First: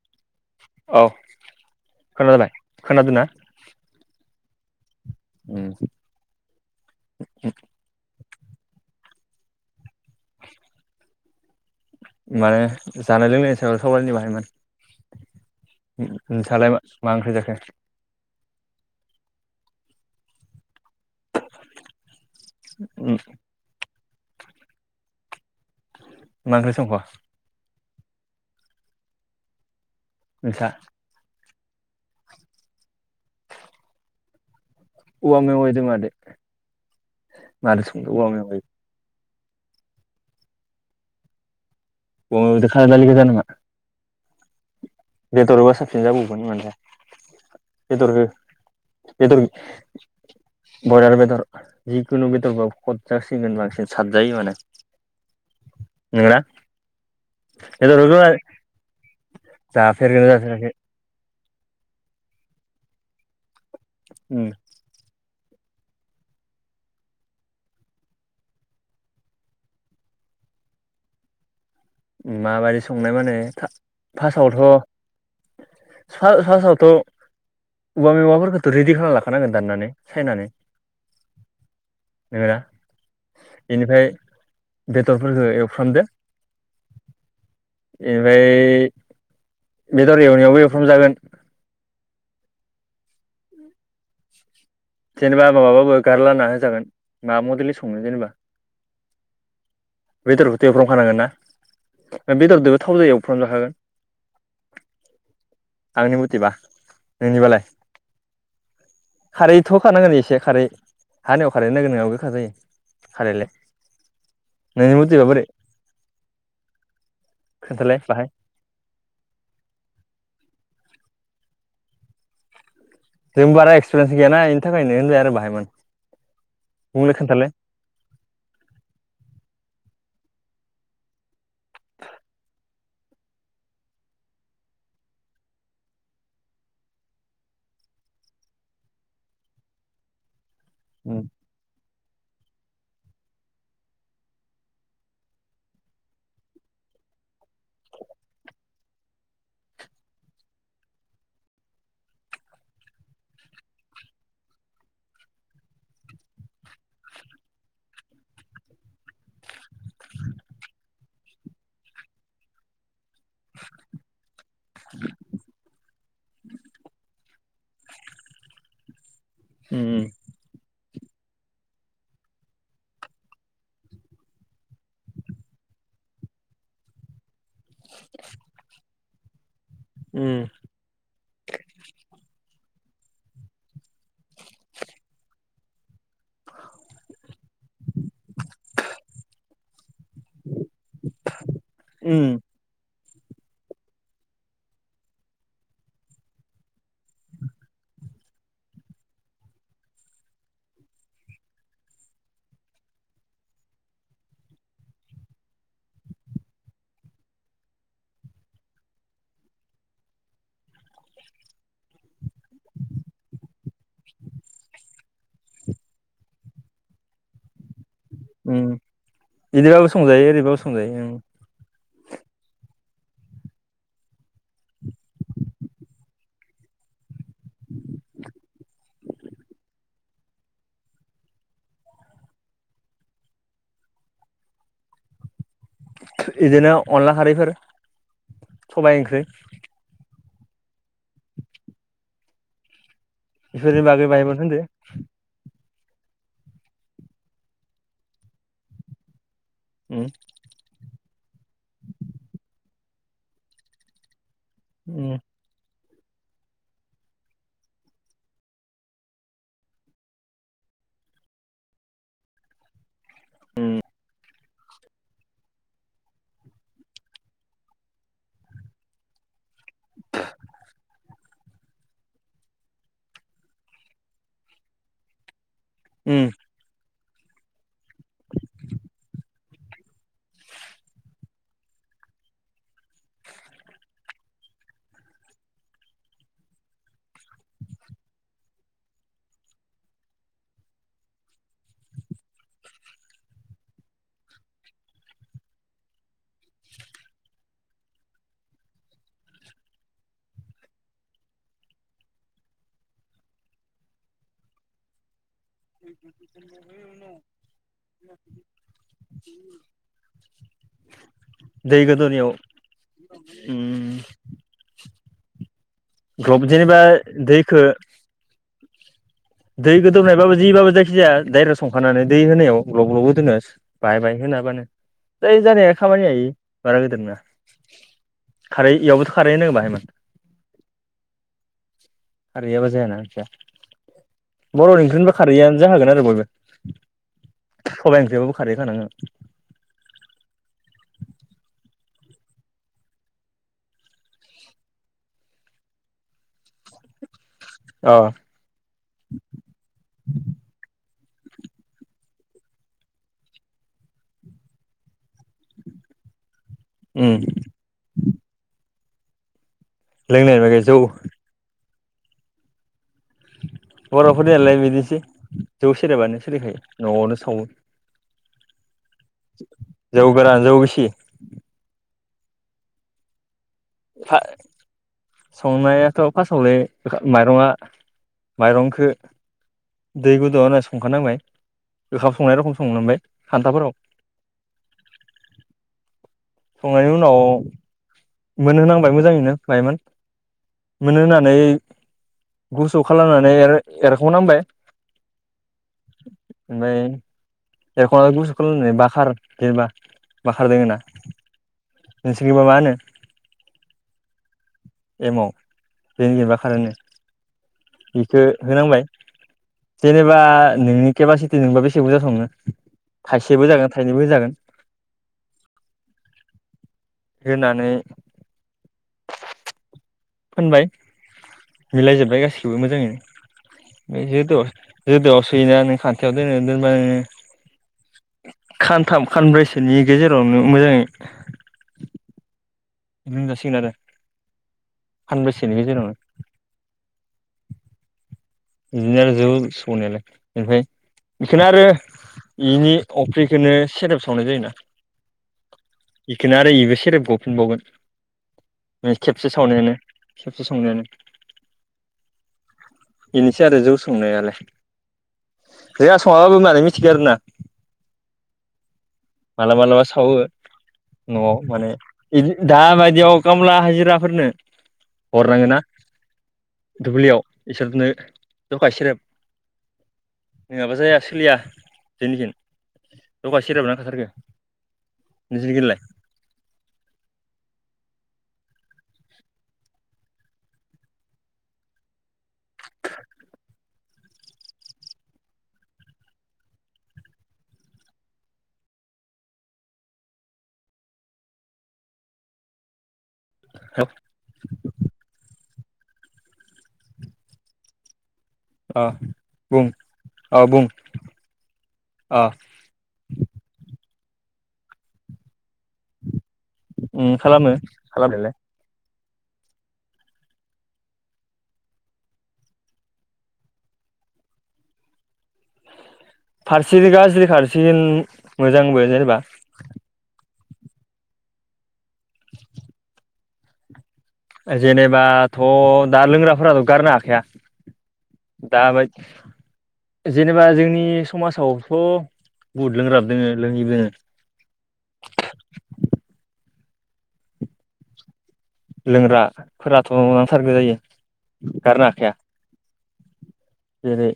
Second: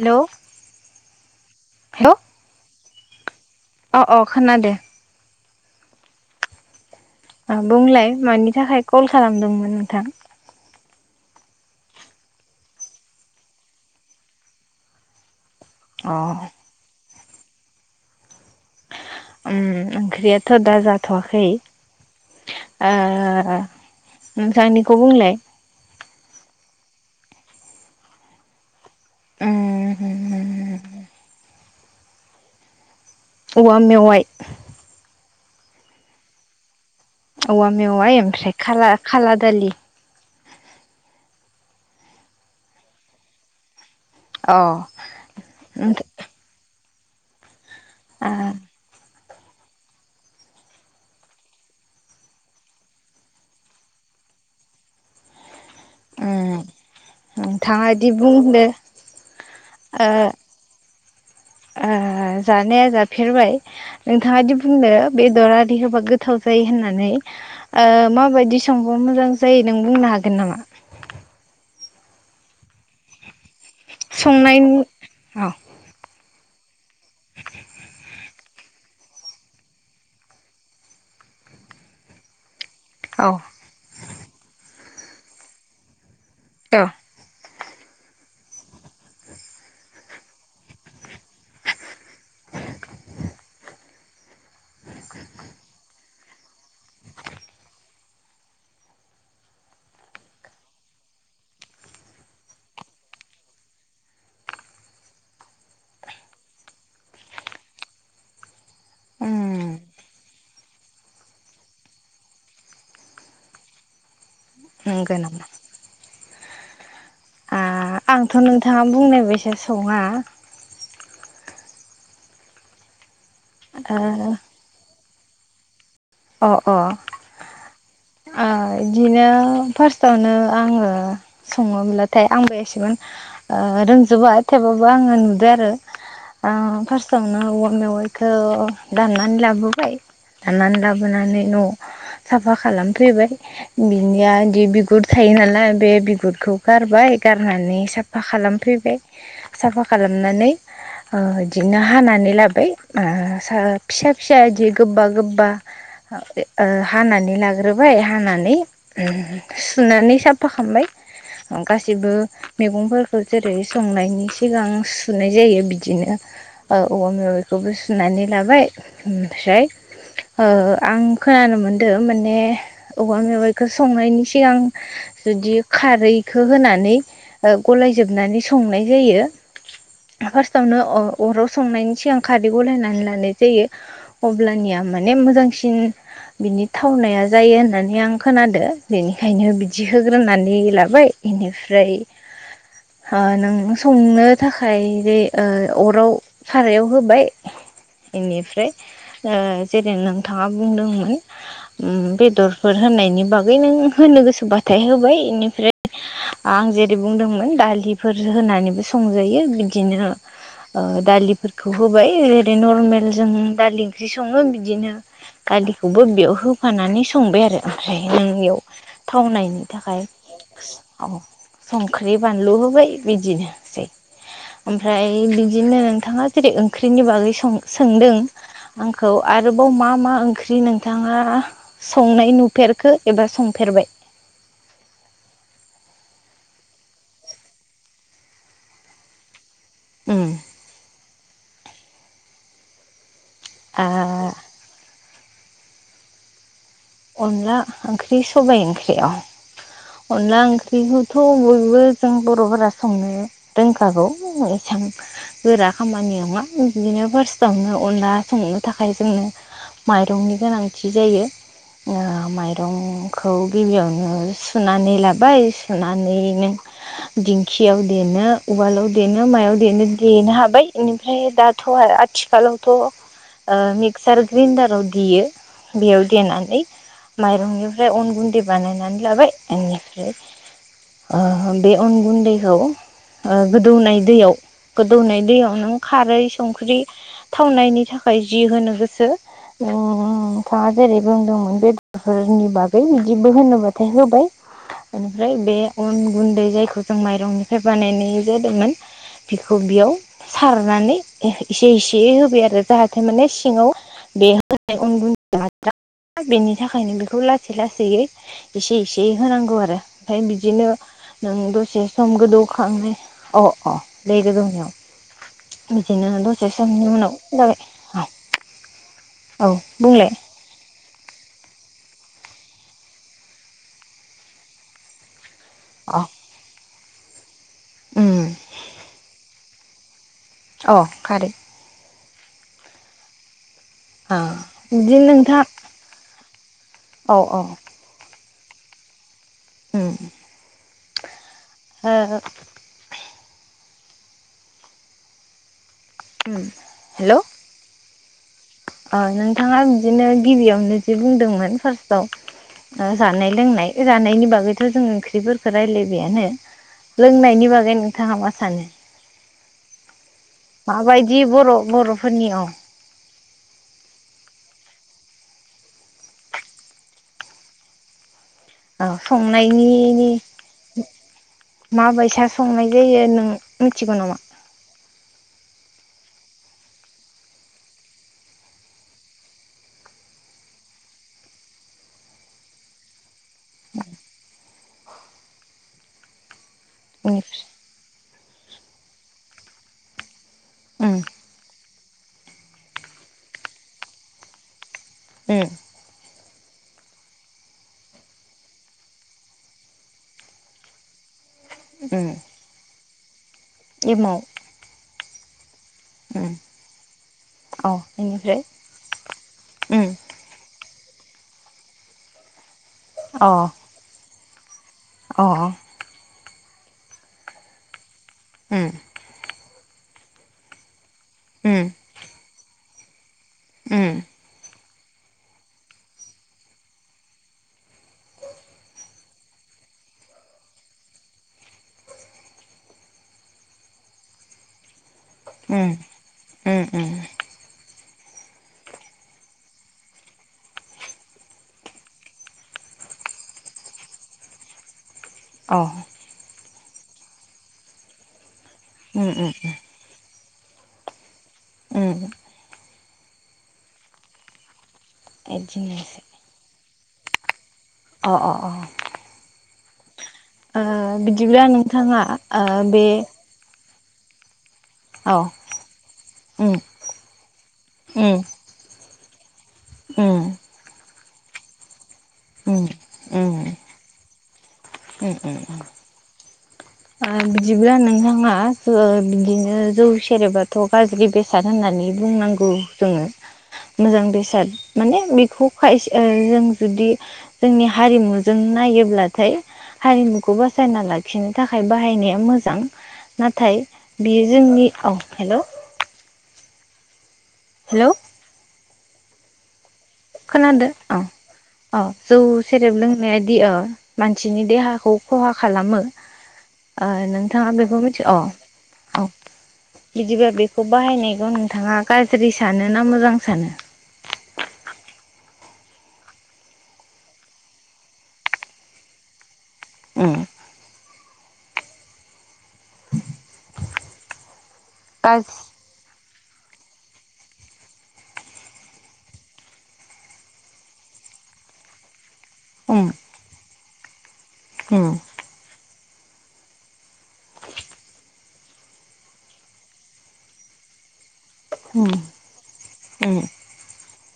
Hello हे खोनादोना? उम। ओ बुंलाय मानि थाखाय कल खालामदोंमोन नोंथां? माने जानाय लोंनाय सायाव सावरायनि बाहायमोन। नो‌ अ नोंस्रालाय मा ओंख्रि जाखो? उम ओंख्रियाथ' दा जाथ'वाखै ओ नोंस्रानिखौ बुंलाय मा ओंख्रि संखो? उम नोंसा औवा मेवाय औवा मेवाइ जों माजो? औवा मादो संदो मेवाइ औवा ओमफ्राय खाला खाला दालि अ [unintelligible] खाला दालि [unintelligible] अ। बेदरबा उम साबसिन जाबावगोन माने बेदरहो बेदर बयलार बेदर जिखुनु बेदरबाबो खद जासिनगोन बांसिन सादजायो माने नोंगोना नोंथाङा दि बुंदो [unintelligible] जाफेरखोना जाफेराखै? ओ‌ जानाया जाफेरबाय उम नोंथाङा दि बुंदो बे दर आरि होबा गोथाव जायो होननानै ओ माबायदि संबा मोजां जायो नों बुंनो हागोन नामा [inaudible] माबायदि संनाय माने फा संनायनि फासआवथ' औ फा फासआवथ' औवा मेवाइफोरखौथ' रेदि खालामना लाखानांगोन दाननानै सायनानै नोंगोना औ बेनिफ्राय बेदरफोरखौ एवफ्रामदो अ। बेनिफ्राय बेदर एवनायावबो एवफ्राम जागोन जेनेबा माबाबाबो गारला ना होजागोन मा मडेलनि सङो जेनेबा बेदरखौथ एवफ्रामखानांगोन ना बेदरजोंबो थावजों एवफ्राम जाखागोन आंनि मथेबा नोंनिबालाय? उम खारैथ'होखानांगोन एसे खारै हानिव खारैनो गोरोनाव गोखा जायो खारैलाय [inaudible] नोंनि नंगौ मथेबा नामा? बोरै खोन्थालाय बाहाय आंथ' नोंथाङा बुंनाय बायसा सङा [inaudible] जोंबो बारा एक्सपिरियेन्स गैयाना इनि थाखायनो आरो बाहायमोन अ अ बुंलाय खोन्थालाय बिदिनो फार्स्ट [inaudible] फ्टआवनो आङो सङोब्लाथाय आंबो एसेबांमानि रोंजोबा थेवब्लाबो आं आङो नुदों आरो फार्स्टआवनो औवा मेवाइखौ दाननानै लाबोबाय दाननानै उम लाबोनानै न'वाव साफा खालामफैबाय बिनिया बि बिगुर थायो नालाय बे बिगुरखौ गारबाय गारनानै साफा खालामफैबाय साफा खालामनानै बिदिनो हानानै लाबाय फिसा फिसा बिदि गोबा गोबा हानानै लाग्रोबाय हानानै सुनानै साफा खालाम ओमफ्राय गासैबो मैगंफोरखौ जेरै संनायनि सिगां सुनाय जायो बिदिनो औ औवा मेवाइखौबो सुनानै लाबाय ओमफ्राय उम ओ आं खोनानो मोनदों माने औवा मेवाइखौ संनायनि सिगां जुदि खारैखौ होनानै गलायजोबनानै संनाय जायो। फारस्टआवनो अ अराव संनायनि सिगां खारै गलायनानै लानाय जायो अब्लानिया माने मोजांसिन बिनि थावनाया जायो होननानै आं खोनादों बेनिखायनो बिदि होग्रोनानै लाबाय बेनिफ्राय उम ओमफ्राय नों संनो थाखाय बे अराव सारायाव होबाय बेनिफ्राय जेरै नोंथाङा बुंदोंमोन बेदरफोर होनायनि बागै नों होनो गोसोबाथ फिथाइ होबाय बेनिफ्राय आं जेरै बुंदोंमोन दालिफोर होनानैबो संजायो बिदिनो दालिफोरखौ होबाय ओै नर्मेल जों दालि ओंख्रि सङो बि बिदिनो दालिखौबो बेयाव होफानानै संबाय आरो ओमफ्राय नों बेयाव उम थावनायनि बिदिबाबो थाखाय संजायो ओरैबाबो संजायो औ संख्रि बानलु होबाय बिदिनोसै ओमफ्राय बिदिनो नोंथाङा जेरै ओंख्रिनि बागै सोंदों आंखौ आरोबाव मा मा ओंख्रि नोंथाङा संनाय नुफेरखो एबा संफेरबाय [inaudible] बिदिनो अनला खारैफोर सबाय ओंख्रि ओम बेफोरनि आ बागै बायबानो होनदो अनला ओंख्रि सबाइ ओंख्रि औ उम अनला ओंख्रिखौथ' बयबो जों बर'फोरा संनो रोंखागौ एसां उम गोरा खामानि नङा बिदिनो फार्स्टआवनो अनला संनो थाखाय जोंनो माइरंनि गोनांथि जायो माइरंखौ गिबियावनो सुनानै लाबाय सुनानै नों दिंखियाव देनो उवालाव देनो मायाव देनो देनो हाबाय बेनिफ्राय दाथ' आरो आथिखालावथ' मिक्सार ग्राइन्डाराव देयो बेयाव उम देनानै माइरंनिफ्राय अन गुन्दै बानायनानै लाबाय बेनिफ्राय ओ बे अन गुन्दैखौ ओ गोदौनाय दैयाव गोदौनाय दैयाव नों खारै संख्रि थावनायनि थाखाय जि होनो गोसो नोंथाङा जेरै बुंदोंमोन बेदरफोरनि बागै बिदिबो होनोबाथाय होबाय बेनिफ्राय बे अन गुन्दै जायखौ जों माइरंनिफ्राय बानायनाय जादोंमोन। बेखौ बेयाव सारनानै इसे इसे होबाय आरो जाहाथे माने सिङाव बे होनाय उन [inaudible] बेनि थाखायनो बेखौ लासै लासैयै इसे इसे होनांगौ आरो ओमफ्राय बिदिनो नों द दै से सम गोदौनायाव गोदौखांनै अ अ उम दै गोदौनायाव बिदिनो ग्लब दसे जेनेबा समनि उनाव दैखो जाबाय औ दै बुंलाय गोदौनायबाबो जि बाबो जाय खिजाया डाइरेक्ट संखानानै दै होनायाव ग्लब ग्लब गोदौनायाव बाहाय बाय होना होबानो जायो जानाया अ खामानिया बारा गोदोर नङा उम खारै इयावबोथ' खारै होनांगो बाहाय [inaudible] [unintelligible] अ खारै खारै होआबा जायाना ओंख्रिया अ बर'नि ओंख्रि बिदिनो होनबा नोंथां खारआनो जाखागोन आरो बयबो औ औ सबाइ ओंख्रि खारै‌ थानांगोन उम ओ हेल' औ ओ नोंथाङा बिदिनो गिबियावनो जि बुंदोंमोन फार्स्टआव जानाय लोंनाय जानायनि बागैथ' जों ओंख्रिफोरखौ रायलायबायानो उम लोंनायनि बागै नोंथाङा मा सानो लोंनाय बागै जौ माबायदि बर' बर'फोरनियाव बर'फोरनियालाय बिदिनोसै जौ सेरेबानो सोलिखायो न'आवनो सावो औ जौ संनायनि गोरान जौ गिसि माबायसा संनाय जायो नों मिथिगौ नामा संनाया फास्टावनो माइरङा माइरंखो दै गुदुङाव होना संखानांबाय ओखाम संनाय रखम संनांबाय खान्थाफोराव संनायनि उनाव बेनिफ्राय मोनहोनांबाय मोजाङैनो बखयमान उम मोनहोनानै गुसु खालामनानै एरखावनांबाय उम ओमफ्राय एरख'ना गुसु खालामनानै बाखार जेनेबा बाखार दोङोना उम नोंसिनिगिबा मा होनो एमाव एमाव जोंनिजों उम बाखार अ होनो बेखो बेनिफ्राय होनांबाय उम जेनेबा नोंनि केपासिटि नोंबा बेसे बुजा सङो थाइसेबो होजागोन थाइनैबो होजागोन अ अ होनानै उम फोनबाय उम मिलायजोबबाय गासिखौबो मोजाङैनो उम बे जोदोआव जोदोआव सोयोना नों खान्थायाव दोनो दोनबा नोङो खानथाम खानब्रैसोनि गेजेरावनो मोजाङै मोनजासिगोन आरो सानब्रैसेनि उम गेजेरावनो उम उम बिदिनो आरो जौ संनायालाय ओमफ्राय बेखोनो आरो इनि अफ्रिखोनो सेरेब सावनाय जायोना अ इखौनो आरो इबो सेरेब गफिनबावगोन। ओ उम उम खेबसे सावनायानो खेबसे संनायानो। उम उम बेनोसै आरो जौ संनायालाय जोंहा बिदिनोसै सङाबाबो माने मिथ थिगो आरो ना अ अ अ मालाबा मालाबा सावो। ओ बिदिब्ला न'आव माने नोंथाङा इद ओ दा बे बायदियाव खामला हाजि रा फोरनो औ हरनांगोन ना उम दुब्लियाव इसोरनो उम जखाय सेरप उम नङाबा जाया सोलिया जोंनिखिन उम जखाय उम सेरेब नांखाथारगो। उम नोंसोरनिखिलाय उम बिदिब्ला नोंथाङा ओ बिदिनो जौ सेरेबाथ' गाज्रि बेसाद होननानै बुंनां गौ जोङो। मोजां बेसाद माने बेखौ खायस ओ जों जुदि जोंनि हारिमुजों नाय योब्लाथाय हारिमुखौ बासायना लाखिनो थाखाय बाहायनाया मोजां नाथाय बियो जोंनि औ हेलौ। हेलौ अ बुं। अ बुं खोनादो अ अ जौ सेरेब लोंनायादि अ मानसिनि देहाखौ खहा खालामो ओ उम खालामो नोंथाङा बेखौ मिथि अ खालामनायालाय औ बिदिब्ला बेखौ बाहायनायखौ नोंथाङा गाज्रि सानो ना मोजां सानो? [inaudible] फारसेजों गाज्रि फारसेजोन मोजांबो जेनेबा। उम [inaudible] गाज जेनेबाथ' दा लोंग्राफोराथ' गारनो हाखाया। दाबायद जेनेबा जोंनि समाजावथ' उम बहुद लोंग्राबो दोङो लोंङिबो दोङो। उम लोंग्राफोराथ' नांथारगो जायो। गारनो उम हाखाया उम जेरै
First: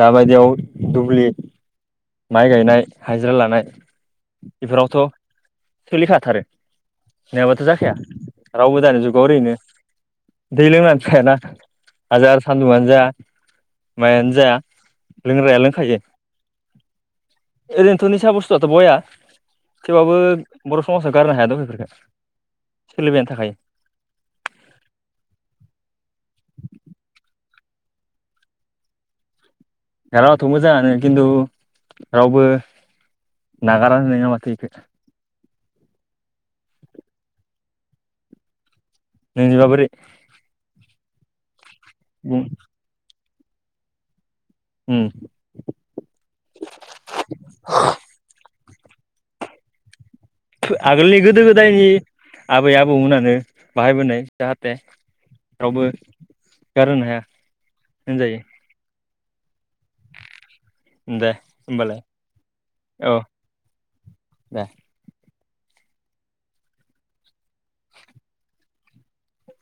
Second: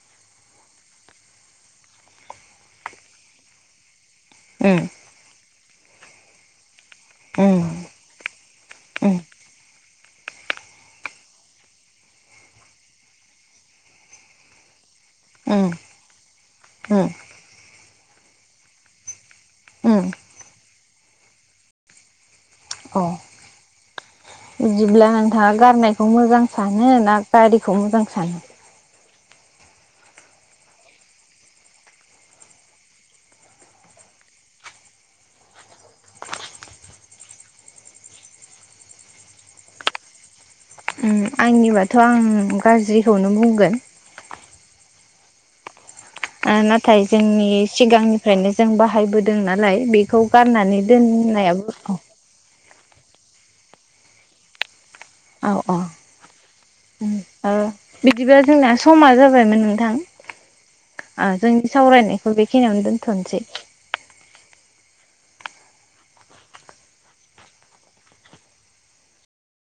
दाबायदियाव दुब्लि माइ गायनाय हायाजिरा लानाय उम बेफोरावथ' सोलिखाथारो उम नङाबाथ' जा खाया रावबो दानि उम जुगाव ओरैनो दै लोंनानै थायाना हाजार सान्दुंङानो जा मायानो जा लोंग्राया उम उम लोंखायो। ओरैनोथ' निसा बस्थुआथ' बया उम थेवबाबो बर' समाजाव गारनो हायादख' बेफोरखो अ सोलिबायानो थाखायो। बिदिब्ला नोंथाङा गारनायखौ मोजां सानो ना गारिखौ मोजां सानो? गारबाथ' मोजाङानो खिन्थु रावबो नागारा नङा माथो इखो। नोंनिबा बोरै? उम आंनिबाथ' आं बुं गाज्रिखौनो बुंगोन। उम ओ नाथाय जोंनि सिगांनिफ्रायनो जों बाहायबोदों नालाय बे खौ गारनानै आगोलनि गोदो दोननायाबो गोदायनि अ आबै आबौमोनानो बाहायबोनाय जाहाथे अ अ रावबो गारहोनो उम हाया ओ बिदिबा होनजायो जोंना समा जाबायमोन नों दे थां जोंनि होमबालाय सावरायनायखौ बेखिनियावनो औ दोनथ'नोसै‌। दे